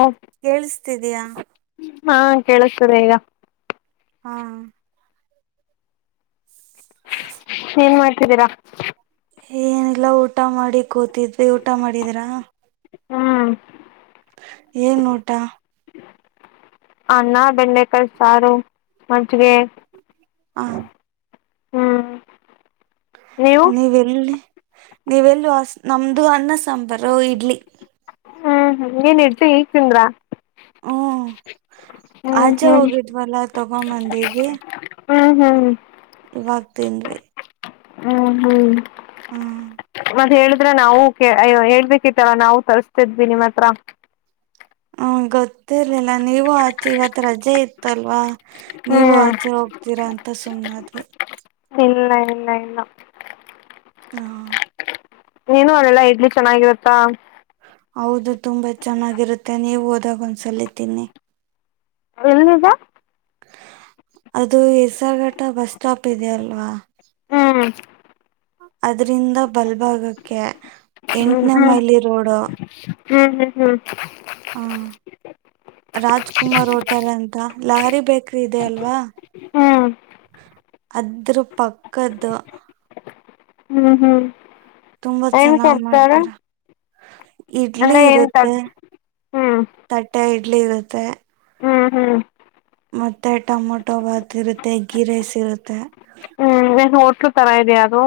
Okay ಕೇಳಸ್ತಿದಯಾ ಹಾ ಕೇಳಸ್ತರ ಈಗ ಹಾ [inaudible] ಏನ್ ಮಾಡ್ತಿದ್ದೀರಾ ಏನಿಲ್ಲಾ ಊಟ ಮಾಡಿ ಕೂತಿದ್ವಿ ಊಟ ಮಾಡಿದ್ರಾ ಹ್ಮ್ ಏನ್ ನೋಟ ಅನ್ನ ಬೆಳ್ಳೆಕಾಯಿ ಸಾರು ಮಜ್ಗೆ ಹಾ ಹ್ಮ್ ನೀವು ನೀವೆಲ್ಲಿ ನೀವೆಲ್ಲ ನಮ್ದು ಅನ್ನ ಸಾಂಬಾರ್ ಇಡ್ಲಿ ಹ್ಞೂ ಹ್ಞ ಏನು ಇಡ್ತು ಈಗಿಂದರಾ ಹ್ಮ ಹ್ಮ್ ಆಚೆ ಹ್ಮ್ ಹೋಗಿದ್ವಲ್ಲ ತಗೊಂಬಂದಿದ್ವಿ ಹ್ಞೂ ಹ್ಞ ಹ್ಞ ಇವಾಗ್ತಿಂದವಿ ಹ್ಮ ಹ್ಮ್ ಹ್ಮ್ ಮತ್ತೆ ಹೇಳ ಆದ್ರೆ ನಾವು ಹೇಳ್ಬೇಕಿತ್ತರ ನಾವು ತರ್ರಿಸ್ತಿದ್ವಿ ನಿಮ್ಮ ಹತ್ರ ಹ್ಮ ಗೊತ್ತಿರ್ಲಿಲ್ಲ ನೀವು ಆಚೆ ಇವತ್ ರಜೆ ಇತ್ತಲ್ವಾ ನೀವು ಹ್ಮ್ ಆಚೆ ಹೋಗ್ತೀರಾ ಅಂತ ಸುಮ್ನಾದ್ರ ಇಲ್ಲ ಇಲ್ಲ ಇಲ್ಲ ಹಾ ನೀನು ಅಲ್ಲ ಇಡ್ಲಿ ಚೆನ್ನಾಗಿರತ್ತಾ ಹೌದು ತುಂಬಾ ಚೆನ್ನಾಗಿರುತ್ತೆ ನೀವು ಹೋದಾಗ ಒಂದ್ ಸಲಿತೀನಿ ಎಲ್ಲದಾ ಅದು ಹೆಸರ್ಘಟ್ಟ ಬಸ್ ಸ್ಟಾಪ್ ಇದೆ ಅಲ್ವಾ. ಹ್ಮ್. ಅದ್ರಿಂದ ಬಲ್ಭಾಗಕ್ಕೆ ಹ್ಮ್ ಎಂಟ್ನೆ ಮೈಲಿ ರೋಡು. ಹ್ಮ್ ಹ್ಮ್ ಹ್ಮ್. ಹಾ. ರಾಜ್ ಕುಮಾರ್ ಹೋಟೆಲ್ ಅಂತ ಲಹಾರಿ ಬೇಕ್ರಿ ಇದೆ ಅಲ್ವಾ. ಹ್ಮ್ ಅದ್ರ ಪಕ್ಕದ್ದು. ಹ್ಮ್ ಹ್ಮ್. ತುಂಬ ಏನ್ ಚೆನ್ನಾಗ್ ಕೊಡ್ತಾರೆ ಮಾಡ್ತಾರ. ಇಡ್ಲಿ ಅಂದ್ರೆ ಏನ್ ಇರತ್ತೆ ಹ್ಮ್ ತಟ್ಟೆ ಇಡ್ಲಿ ಇರತ್ತೆ. ಹ್ಮ್ ಹ್ಮ್. ಮತ್ತೆ ಟೊಮೊಟೊ ಭಾತ್ ಇರುತ್ತೆ ಗೀ ರೈಸ್ ಇರುತ್ತೆ. ಹ್ಮ್ಮ್ ಏನ್ ಹೋಟ್ಲು ತರ ಇದೆಯಾ ಅದು.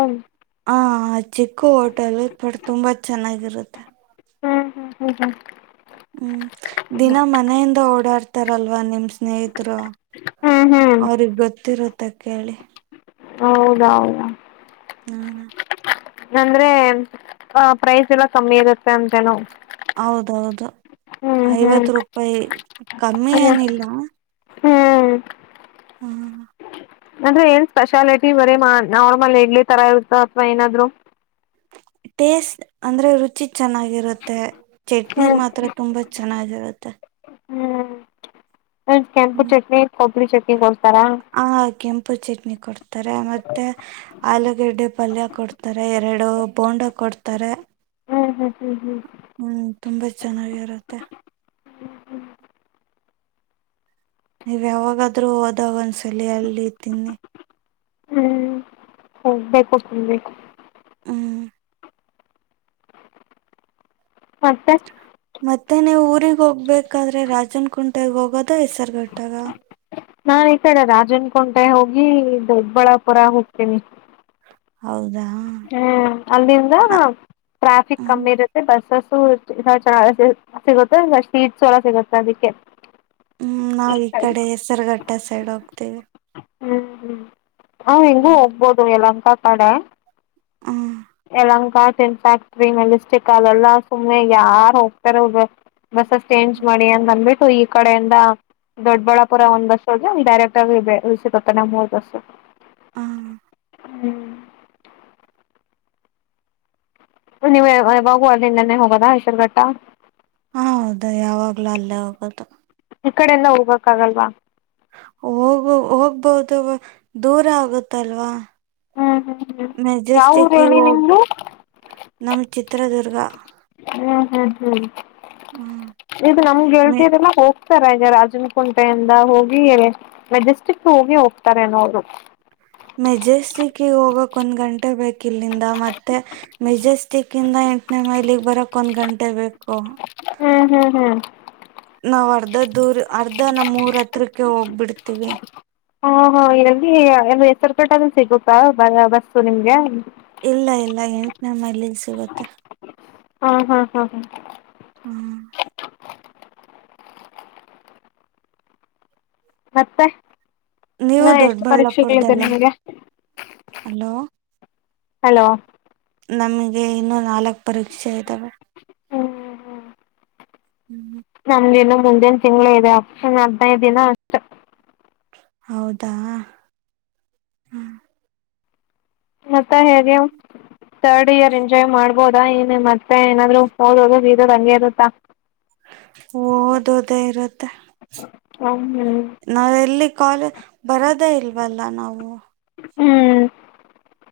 ಹ ಚಿಕ್ಕು ಹೋಟೆಲ್ಲು ಬಟ್ ತುಂಬಾ ಚೆನ್ನಾಗಿರುತ್ತೆ. ಹ್ಮ್ ಹ್ಮ್ ಹ್ಮ್ ಹ್ಮ್. ಹ್ಮ್ ದಿನ ಮನೆಯಿಂದ ಓಡಾಡ್ತಾರಲ್ವಾ ನಿಮ್ಮ್ ಸ್ನೇಹಿತ್ರು. ಹ್ಮ್ ಹ್ಮ್ ಅವ್ರಿಗ್ ಗೊತ್ತಿರುತ್ತ ಕೇಳಿ. ಹೌದೌದಾ. ಹ್ಮ. ಅಂದ್ರೆ ಆ ಪ್ರೈಸ್ ಎಲ್ಲ ಕಮ್ಮಿ ಇರುತ್ತೆ ಅಂತೇನು. ಹೌದೌದು ಹ್ಮ್ ಹ್ಮ್ ಐವತ್ ರೂಪಾಯಿ ಕಮ್ಮಿ ಹ್ಮ್ ಏನಿಲ್ಲ. ಹ್ಮ್. ಹಾ. ಅಂದ್ರೆ ಏನ್ ಸ್ಪೆಷಾಲಿಟಿ ಬರೀ ನ ನಾರ್ಮಲ್ ಇಡ್ಲಿ ತರ ಇರುತ್ತ ಅತ್ವ ಏನಾದ್ರು. ಟೇಸ್ಟ್ ಅಂದ್ರೆ ರುಚಿ ಚೆನ್ನಾಗಿರುತ್ತೆ ಚಟ್ನಿ ಹ್ಮ್ ಮಾತ್ರ ತುಂಬಾ ಚೆನ್ನಾಗಿರುತ್ತೆ. ಹ್ಮ್ ಒ ಕೆಂಪ ಚಟ್ನಿ ಕೊಬ್ರಿ ಚಟ್ನಿ ಕೊಡ್ತಾರಾ. ಹಾ ಕೆಂಪು ಚಟ್ನಿ ಕೊಡ್. ಕೊಡ್ತಾರೆ ಮತ್ತೆ ಆಲೂಗೆಡ್ಡೆ ಪಲ್ಯ ಕೊಡ್ತಾರೆ ಎರಡು ಬೋಂಡಾ ಕೊಡ್ತಾರೆ. ಹ್ಮ್ಮ್ ಹ್ಮ್ಮ್ ಹ್ಮ್ಮ್ ಹ್ಮ್ಮ್. ಹ್ಮ್ ತುಂಬಾ ಚನ್ನಾಗಿರುತ್ತೆ. ಹ್ಮ ಹ್ಮ. ನಿವ್ ಯಾವಾಗಾದ್ರೂ ಹೋದಾಗ್ ಒಂದ್ಸಲಿ ಅಲ್ಲಿ ತಿನ್ನಿ. ಹ್ಮ್ ಒಗ್ಬೇಕು ತಿನ್ಬೇಕು. ಹ್ಮ್ಮ್. ಮತ್ತೆ. ಮತ್ತೆ ನೀವು ಊರಿಗ್ ಹೋಗ್ಬೇಕಾದ್ರೆ ರಾಜನ್ ಕುುಂಟೆಗ್ ಹೋಗದ ಹೆಸ್ರುಗಟ್ಟಾಗ. ನಾನ್ ಈತಡೆ ರಾಜನ್ಕಂಟೆ ಹೋಗಿ ದೊಡ್ಬಳ್ಳಾಪುರ ಹೋಗ್ತಿವಿ. ಹೌದಾ. ಹ್ಮ್ ಅಲ್ಲಿಂದ ಟ್ರಾಫಿಕ್ ಹ ಕಮ್ಮಿ ಇರುತ್ತೆ ಬಸ್ಸಸು. [unintelligible] ಸಿಗುತ್ತ ಮತ್ ಸಿಟ್ಸ್ ಎಲ್ಲ ಸಿಗುತ್ತೆ ಅದಿಕೆ. ಹ್ಮ್ ನಾವ್ ಈಕಡೆ ಹೆಸ್ರುಗಟ್ಟ ಸೈಡ್ ಹೋಗ್ತಿವಿ. ಹ್ಮ್ ಹ್ಮ್ ಹ್ಮ್ಮ್ ಹಿಂಗೂ ಹೋಗ್ಬೋದು ಎಲಂಕ ಕಡೆ. ಹಾ. ಎಲಂಕಾ ಚನ್ ಫ್ಯಾಕ್ಟ್ರಿ ಮೆಲಿಸ್ಟಿಕ್ ಅಲೆಲ್ಲಾ ಸುಮ್ನೆ ಯಾರ್ ಹೋಗ್ತಾರೆ. ಬಸ್ಸಸ್ ಚೇಂಜ್ ಮಾಡಿ ಅಂತ ಬಂದ್ಬಿಟ್ಟು ಇಕಡೆಯಿಂದ ದೊಡ್ಬಳ್ಳಾಪುರ ಒಂದ್ ಬಸ್. [unintelligible] ಹಾ ಹ್ಮ್ ನೀವು ಯಾವ್ ಯಾವಾಗೂ ಅಲ್ಲಿಂದನೇ ಹೋಗೋದಾ ಹೆಸರುಘಟ್ಟ. ಹ ಹೌದು ಯಾವಾಗ್ಲೂ ಅಲ್ಲೇ ಹೋಗದು. ಈ ಕಡೆಯಿಂದ ಹೋಗಕ್ಕಾಗಲ್ವಾ? ಹೋಗ ಹೋಗ್ಬಹದು ದೂರ ಆಗುತ್ತಲ್ವಾ. ಹ್ಮ್ ಹ್ಮ್ ಹ್ಮ್ ಯಾವ ಊರ್ ಮೆಜೆಸ್ಟಿಕ್ ಹೇಳಿ ಹೋಗ್ ನಿಮ್ದು ನಮ್ ಚಿತ್ರದುರ್ಗ. ಹ್ಮ್ ಹ್ಮ್ ಹ್ಮ್ ಹ್ಮ್ ಇದು ನಮ್ಗೆ ಮೆ ಹೇಳ್ತಿದೆಲ್ಲ ಹೋಗ್ ಹೋಗ್ತಾರ ಈಗ ರಾಜನ ಕುುಂಟೆಯಿಂದ ಹೋಗಿ ಮೆಜೆಸ್ಟಿಕ್ ಹೋಗಿ ಹೋಗ್ತಾರೆನೋ ಅವ್ರು. ಮೆಜೆಸ್ಟಿಕ್ಗೆ ಹೋಗಕ್ ಒಂದ್ ಗಂಟೆ ಬೇಕ್ ಇಲ್ಲಿಂದ ಮತ್ತೆ ಮೆಜೆಸ್ಟಿಕ್ ಇಂದ ಎಂಟ್ನೇ ಮೈಲಿಗೆ ಬರಕ್ ಒಂದ್ ಗಂಟೆ ಬೇಕು. ಹ್ಮ್ ಹ್ಮ್ ಹ್ಮ್ ನಾವು ಅರ್ಧ ದೂರ ಅರ್ಧ ನಮ್ಮೂರ ಹತ್ರಿಕ್ಕೆ ಹೋಗ್ಬಿಡ್ತೀವಿ. ಹಾಂ ಹಾಂ ಇಲ್ಲಿ ಹೆಸರು ಪೇಟ್ಟಾದೂ ಸಿಗುತ್ತಾ ಬ ಆ ಬಸ್ಸು ನಿಮಗೆ. ಇಲ್ಲ ಇಲ್ಲ ಎಂಟನೇ ಮೈಲಲ್ ಸಿಗುತ್ತೆ. ಹಾಂ ಹಾಂ ಹಾಂ ಹಾಂ ಹ್ಮ್ ಮತ್ತೆ ನೀವು ಇನ್ನೂ ಎಷ್ಟು ಪರೀಕ್ಷೆಗಳಿದೆ ದೊಡ್ಡಬಳ್ಳಾಪುರದಲ್ಲ ನಿಮಗೆ? ಅಲೋ ಹಲೋ ನಮ್ಗೆ ಇನ್ನೂ ನಾಲ್ಕ್ ಪರೀಕ್ಷೆ ಇದ್ದಾವೆ. ಹ್ಮ್ ಹ್ಞ ಹ್ಮ್ ನಮ್ದ ಇನ್ನು ಮುಂದಿನ್ ತಿಂಗಳು ಇದೆ ಆಪ್ಷನ್ ಹದಿನೈದು ದಿನ ಹೌದಾ? ಮತ್ತ [unintelligible] ಥರ್ಡ್ ಇಯರ್ ಎಂಜಾಯ್ ಮಾಡ್ಬೋದಾ ಎನ್ ಮತ್ತೆ ಏನಾದ್ರು ಓದೋದು ಗೀದೋದು ಹಂಗೆ ಇರುತ್ತಾ. [inaudible] ಓದೋದೇ ಇರುತ್ತೆ ಹ್ಮ್ ನಾವ್ ಎಲ್ಲಿ ಕಾಲೇ ಬರೋದೇ ಇಲ್ವಲ್ಲ ನಾವು. ಹ್ಮ್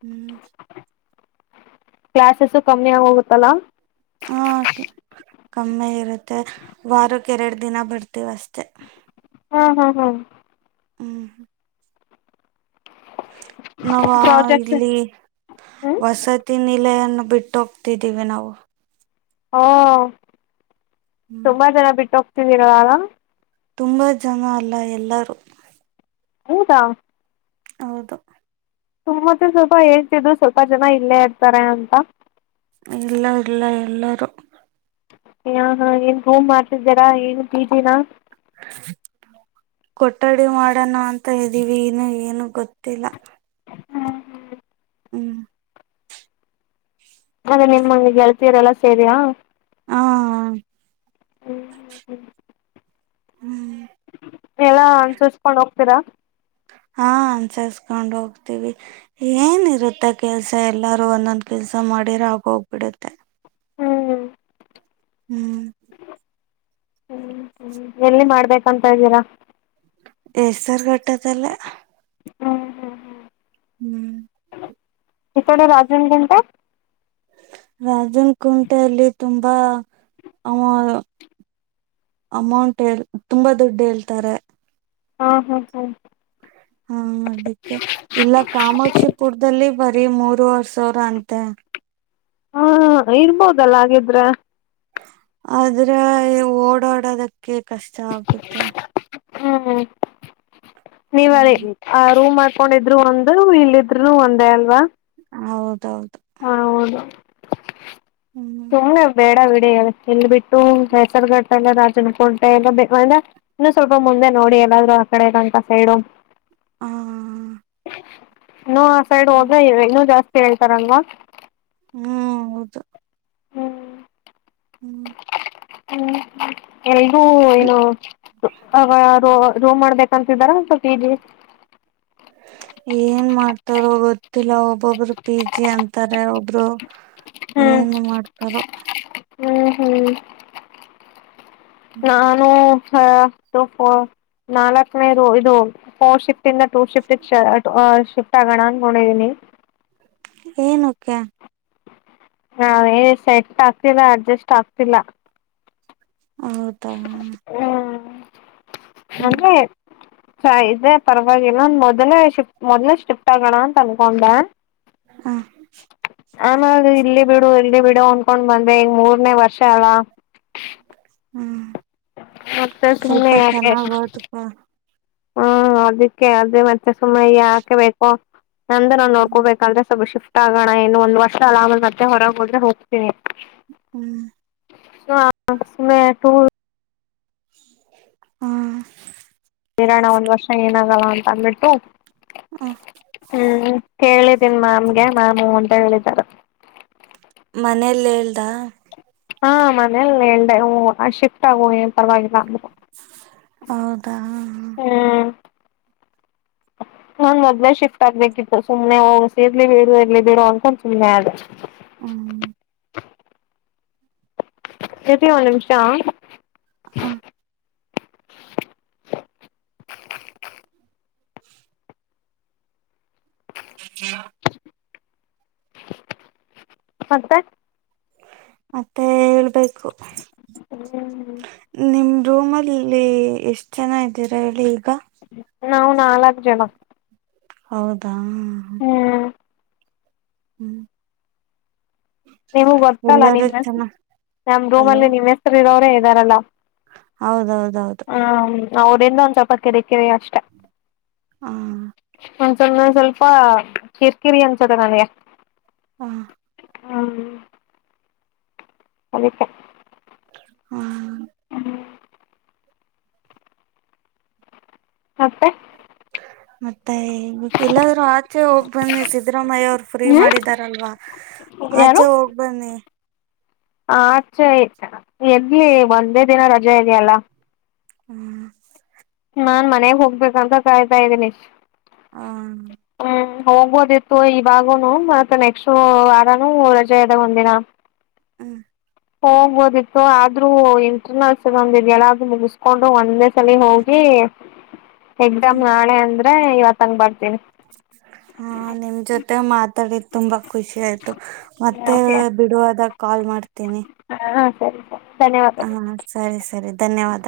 ಹ್ಮ್ ಕ್ಲಾಸಸು ಕಮ್ಮಿ ಆಗೋಗುತ್ತಲ್ಲಾ. ಹಾ ಕಮ್ಮಿ ಇರುತ್ತೆ ವಾರಕ್ಕೆ ಎರಡ್ ದಿನ ಬರ್ತೀವ್ ಅಷ್ಟೇ. ಹಾಂ ಹಾಂ ಹಾಂ ಹ್ಞ ನಾವ್ ಪ್ರಾಜೆಕ್ಟ್ಸ್ ಇಲ್ಲಿ ಹ್ಮ ವಸತಿ ನಿಲಯನ್ನು ಬಿಟ್ಟೊಗ್ತಿದ್ದೀವಿ ನಾವು. ಆ ಹ್ಮ್ ತುಂಬ ಜನ ಬಿಟ್ಟ ಹೋಗ್ತಿದರ ಅಲ. ತುಂಬ ಜನ ಅಲ್ಲ ಎಲ್ಲರು. ಹೌದಾ? ಹೌದು. ಸುಮತಿ ಸ್ವಲ್ಪ ಹೇಳ್ತಿದ್ರು ಸ್ವಲ್ಪ ಜನ ಇಲ್ಲೇ ಇರ್ತಾರೆ ಅಂತ. ಇಲ್ಲ ಇಲ್ಲ ಎಲ್ಲರೂ. ಯ ಹಾಂ ಏನ್ರೂ ಮಾಡ್ತಿದ್ದೀರಾ ಏನು ಪಿಜಿ ನ. ಕೊಠಡಿ ಮಾಡೋಣ ಅಂತ ಇದ್ದೀವಿ ಇನ್ನು ಏನು ಗೊತ್ತಿಲ್ಲ. ಹಾಂ ಹ ಹ್ಮ್. ಅದೇ [inaudible] ಸೇರಿಯಾ. ಹಾ ಹಾ. [unintelligible] ಹ್ಮ್. ಎಲ್ಲ ಅನ್ಸರುಸ್ಕೊಂಡ್ ಹೋಗ್ತೀರಾ. ಹಾ ಅನ್ಸರಸ್ಕೊಂಡ್ ಹೋಗ್ತೀವಿ. ಏನ್ ಇರುತ್ತೆ ಕೆಲ್ಸ ಎಲ್ಲಾರೂ ಒಂದೊಂದ್ ಕೆಲ್ಸ ಮಾಡಿರಾಗೋಗ್ಬಿಡುತ್ತೆ. ಹ್ಮ್ ಹ್ಮ್. ಎಲ್ಲಿ ಮಾಡ್ಬೇಕಂತ ಇದಿರಾ. ಹೆಸರ್ಘಟ್ಟ ದಲ್ಲೇ. ಹ ಹ ಹ್ಮ್ ಇಕಡೆ ರಾಜನ್ಗುಂಟೆ. ರಾಜನ್ಕುಂಟೆ ಅಲ್ಲಿ ತುಂಬಾ ಆ. ಅಮೌಂಟ್ ಹೆಳ್ ತುಂಬಾ ದುಡ್ ಹೇಳ್ತಾರೆ. ಹಾ ಹಾ ಹಾ. ಹಾ ಅದಿಕ್ಕೆ ಇಲ್ಲ ಕಾಮಾಕ್ಷಿಪುರ್ದಲ್ಲಿ ಬರಿ ಮೂರುವರ್ ಸಾವ್ರ ಅಂತೆ. ಹಾ ಇರ್ಬೋದಲ್ಲ ಹಾಗಿದ್ರೆ. ಆದ್ರೆ ಓಡಾಡುದುಕ್ಕೆ ಕಷ್ಟ ಆಗುತ್ತೆ. ಹ್ಮ್ ನೀವ್. ಹ್ಮ್ ಆ ರೂಮ್ ಮಾಡಾಕೊಂಡಿದ್ರು ಒಂದು ಇಲ್ಲಿದ್ರು ಒಂದೇ ಅಲ್ವಾ. ಹೌದೌದು. ಹ ಹೌದು ಹ್ಮ್ ಸುಮ್ನೆ ಬೇಡ ಬಿಡಿ ಅದು. ಇಲ್ ಬಿಟ್ಟು ಹೆಸರ್ಘಟ್ಟ ಇಲ್ಲ ರಾಜನ್ಕುಂಟೆ ಇಲ್ಲ ಇನ್ನು ಸ್ವಲ್ಪ ಮುಂದೆ ನೋಡಿ ಎಲ್ಲಾದ್ರೂ ಆಕಡೆ ಯೆಲಾಂಕ ಸೈಡು. ಹ ಹ ಹಾ. ಹೊ ಆ ಸೈಡ್ ಹೋಗಿ ಇನ್ನೂ ಜಾಸ್ತಿ ಹೇಳ್ತಾರಲ್ವಾ. ಹ್ಮ್ ಹೌದು. ಹ್ಮ್. ಹ್ಮ್ ಹ್ಮ್ ಏನು ಆ ರೋ ರೋ ಮಾಡ್ಬೇಕ್. ಅಂತಿದಾರ ಮತ ಪಿಜಿ. ಏನ್ ಮಾಡ್ತಾರೋ ಗೊತ್ತಿಲ್ಲ ಒಬ್ಬೊಬ್ರು ಪಿ ಜಿ ಅಂತಾರೆ ಒಬ್ರು. ಹ್ಮ್ ಏನ್ ಮಾಡ್ತಾರೋ. ಹ್ಮ್ ಹ್ಮ್ ನಾನು ಹಾ ಹೊ ಹೊ ನಾಲ್ಕನೇ ರು ಇದು. [unintelligible] ಏನುಕ್ಕೆ. ಹಾ ಹೇ ಸೆಟ್ ಆಗ್ತಿಲ್ಲ ಅಡ್ಜಸ್ಟ್ ಆಗ್ತಿಲ್ಲ. ಹೌದಾ. ಹ್ಮ್ ಅದೇ. [inaudible] ಚಾ ಇದ ಪರ್ವಾಗಿಲ್ಲ ಮೊದಲೇ ಶಿಫ್ಟ್ ಮೊದಲೇ ಶ್ರಿಫ್ಟ್ ಆಗಣ ಅಂತ್ ಅನ್ಕೊಂಡ. ಹಾ. ನಾನು ಇರ್ಲಿ ಬಿಡು ಇರ್ಲಿ ಬಿಡು ಅನ್ಕೊಂಡ್ ಬಂದೆ ಇಗ್ ಮೂರ್ನೇ ವರ್ಷ ಅಲ್ಲ. ಹ್ಮ್ ಮತ್ತೆ ಸ್ವಲ್ಪ ಸುಮ್ನೆ ಯಾಕೆ ಚೆನ್ನಾಗ್ ಓದುಪ. ಅದುಕ್ಕೆ ಸುಮ್ನೆ ಯಾಕ್ರೀ ಯಪ್ಪ ನಂದು ನನ್ ನೋಡ್ಕೊಬೇಕಲ್ವಾ ಸ್ವಲ್ಪ ಶಿಫ್ಟ್. ನೋ ಇನ್ ಒಂದ್ ವರ್ಷ ನಾನು ಬರ್ತಿನ್ ಹೊರಗ್ ಓದ್ರು ಹೋಗ್ತೀನಿ. ಹ್ಮ್. ಹ [unintelligible] ಹ್ಮ. ಇರಾಣ ಒಂದ್ ವರ್ಷ ಏನಾಗಲ್ಲ ಅಂತ ಅಂದ್ಬಿಟ್ಟು ಹ. ಹ್ಮ್ ಕೇಳಿದೆ ಮ್ಯಾಮ್ಗೆ ಮ್ಯಾಮ ಹೂ ಅಂತ ಹೇಳಿದ್ದಾರೆ. ಮನೇಲ್ಲಿ ಹೇಳ್ದ? ಹಾ ಮನೇಲಿ ಹೇಳ್ದೆ ಹಾ ಹೂ ಶಿಫ್ಟ್ ಆಗು ಏನ ಪರವಾಗಿಲ್ಲ ಅಂದ್ರು. ಹೌದಾ ಹ್ಮ್. [inaudible] ನಾನ್ ಮೊದ್ಲೆ ಶಿಫ್ಟ್ ಆಗ್ಬೇಕಿತ್ತು ಸುಮ್ನೆ ಹೋಗಿ ಇರ್ಲಿ ಬಿಡು ಇರ್ಲಿ ಬಿಡು ಅಂತ ಸುಮ್ಮನೆ ಆದೆ. ಹ್ಮ್. ಇರ್ರಿ ಒಂದ ನಿಮಿಷ ಹಾ [inaudible] [inaudible] [unintelligible] ಮತ್ತೆ ಹೇಳ್ಬೇಕು. ಹ್ಮ್ ನಿಮ್ ರೂಮಲ್ಲಿ ಎಷ್ಟ್ ಜನ ಇದ್ದೀರಾ ಹೇಳಿ ಈಗ? ನಾವು ನಾಲ್ಕು ಜನ. ಹೌದಾ. ಹ್ಮ. ಹ್ಮ್. ನಿಮ್ಮ ಗೊತ್ತಲ್ಲ ಎಲ್ಲಾರೂ ನಿಮ್ಮ್ ಹೆ ಚೆನ್ನ ನಮ ರೂಮ್ ಅಲೋ ಅಲ್ಲಿ ನಿಮ್ಮ್ ಹೆಸರು ಇರೋರೇ ಇದ್ದಾರಲ್ಲ. ಹೌದೌದೌದು. ಅವ್ರಂದ ಒಂದು ಸ್ವಲ್ಪ ಕಿರಿಕಿರಿ ಅಷ್ಟೇ. ಹಾ. ಒಂದ ಸಮ್ನೆ ಸ್ವಲ್ಪ ಕಿರಿಕಿರಿ ಅನ್ಸದೆ ನಂಗೆ. ಹಾ. ಹಾ ಅದಕ್ಕೆ ಹಾ. [inaudible] ಮತ್ತೆ ಮತ್ತೆ ಎಲ್ಲಾದ್ರೂ ಆಚೆ ಹೋಗ್ ಬನ್ನಿ ಸಿದ್ದರಾಮಯ್ಯ ಅವ್ರು ಫ್ರೀ ಮಾಡಿದಾರಲ್ಲ. ಯಾರು ಆಚೆ ಹೋಗ್ ಬನ್ನಿ. ಆಚೆ ಎಲ್ಲಿ ಒಂದೇ ದಿನ ರಜೆ ಇದೆ ಅಲಾ. ಹ್ಮ್. ನಾನ್ ಮನೆಗ್ ಹೋಗ್ಬೇಕಂತ ಕಾಯ್ತಾ ಇದ್ದೀನಿ. ಹಾ ಹ್ಮ್ ಹೋಗ್ಬೋದಿತ್ತು ಇವಾಗುನು ಮತ್ತು ನೆಕ್ಸ್ಟ್ ವಾರಾನೂ ರಜೆ ಇದ್ದಾಗ ಒಂದ ದಿನ ಹ್ಮ. ಹೋಗ್ಬೋದಿತ್ತು ಆದ್ರೂ ಇಂಟರ್ನಲ್ಸ್ ಒಂದ ಇದೆ ಅಲಾ ಅದನ್ ಮುಗಿಸ್ಕೊಂಡು ಒಂದೇ ಚಲಿ ಹೋಗಿ ಎಕ್ಸಾಮ್ ನಾಳೆ ಅಂದ್ರೆ ಇವತ್ತ ಹಂಗ ಬರ್ತೀನಿ ಹಾ ನಿಮ್ ಜೊತೆ ಮಾತಾಡಿದ ತುಂಬಾ ಖುಷಿ ಆಯ್ತು ಹಾ ಮತ್ತೆ ಬಿಡುವ ಅದಾಗ ಕಾಲ್ ಮಾಡ್ತೀನಿ. ಹಾಂ ಹಾಂ ಸರಿ. ಸರಿ ಹಾ ಧನ್ಯವಾದಗಳು ಸರಿ ಸರಿ ಧನ್ಯವಾದ.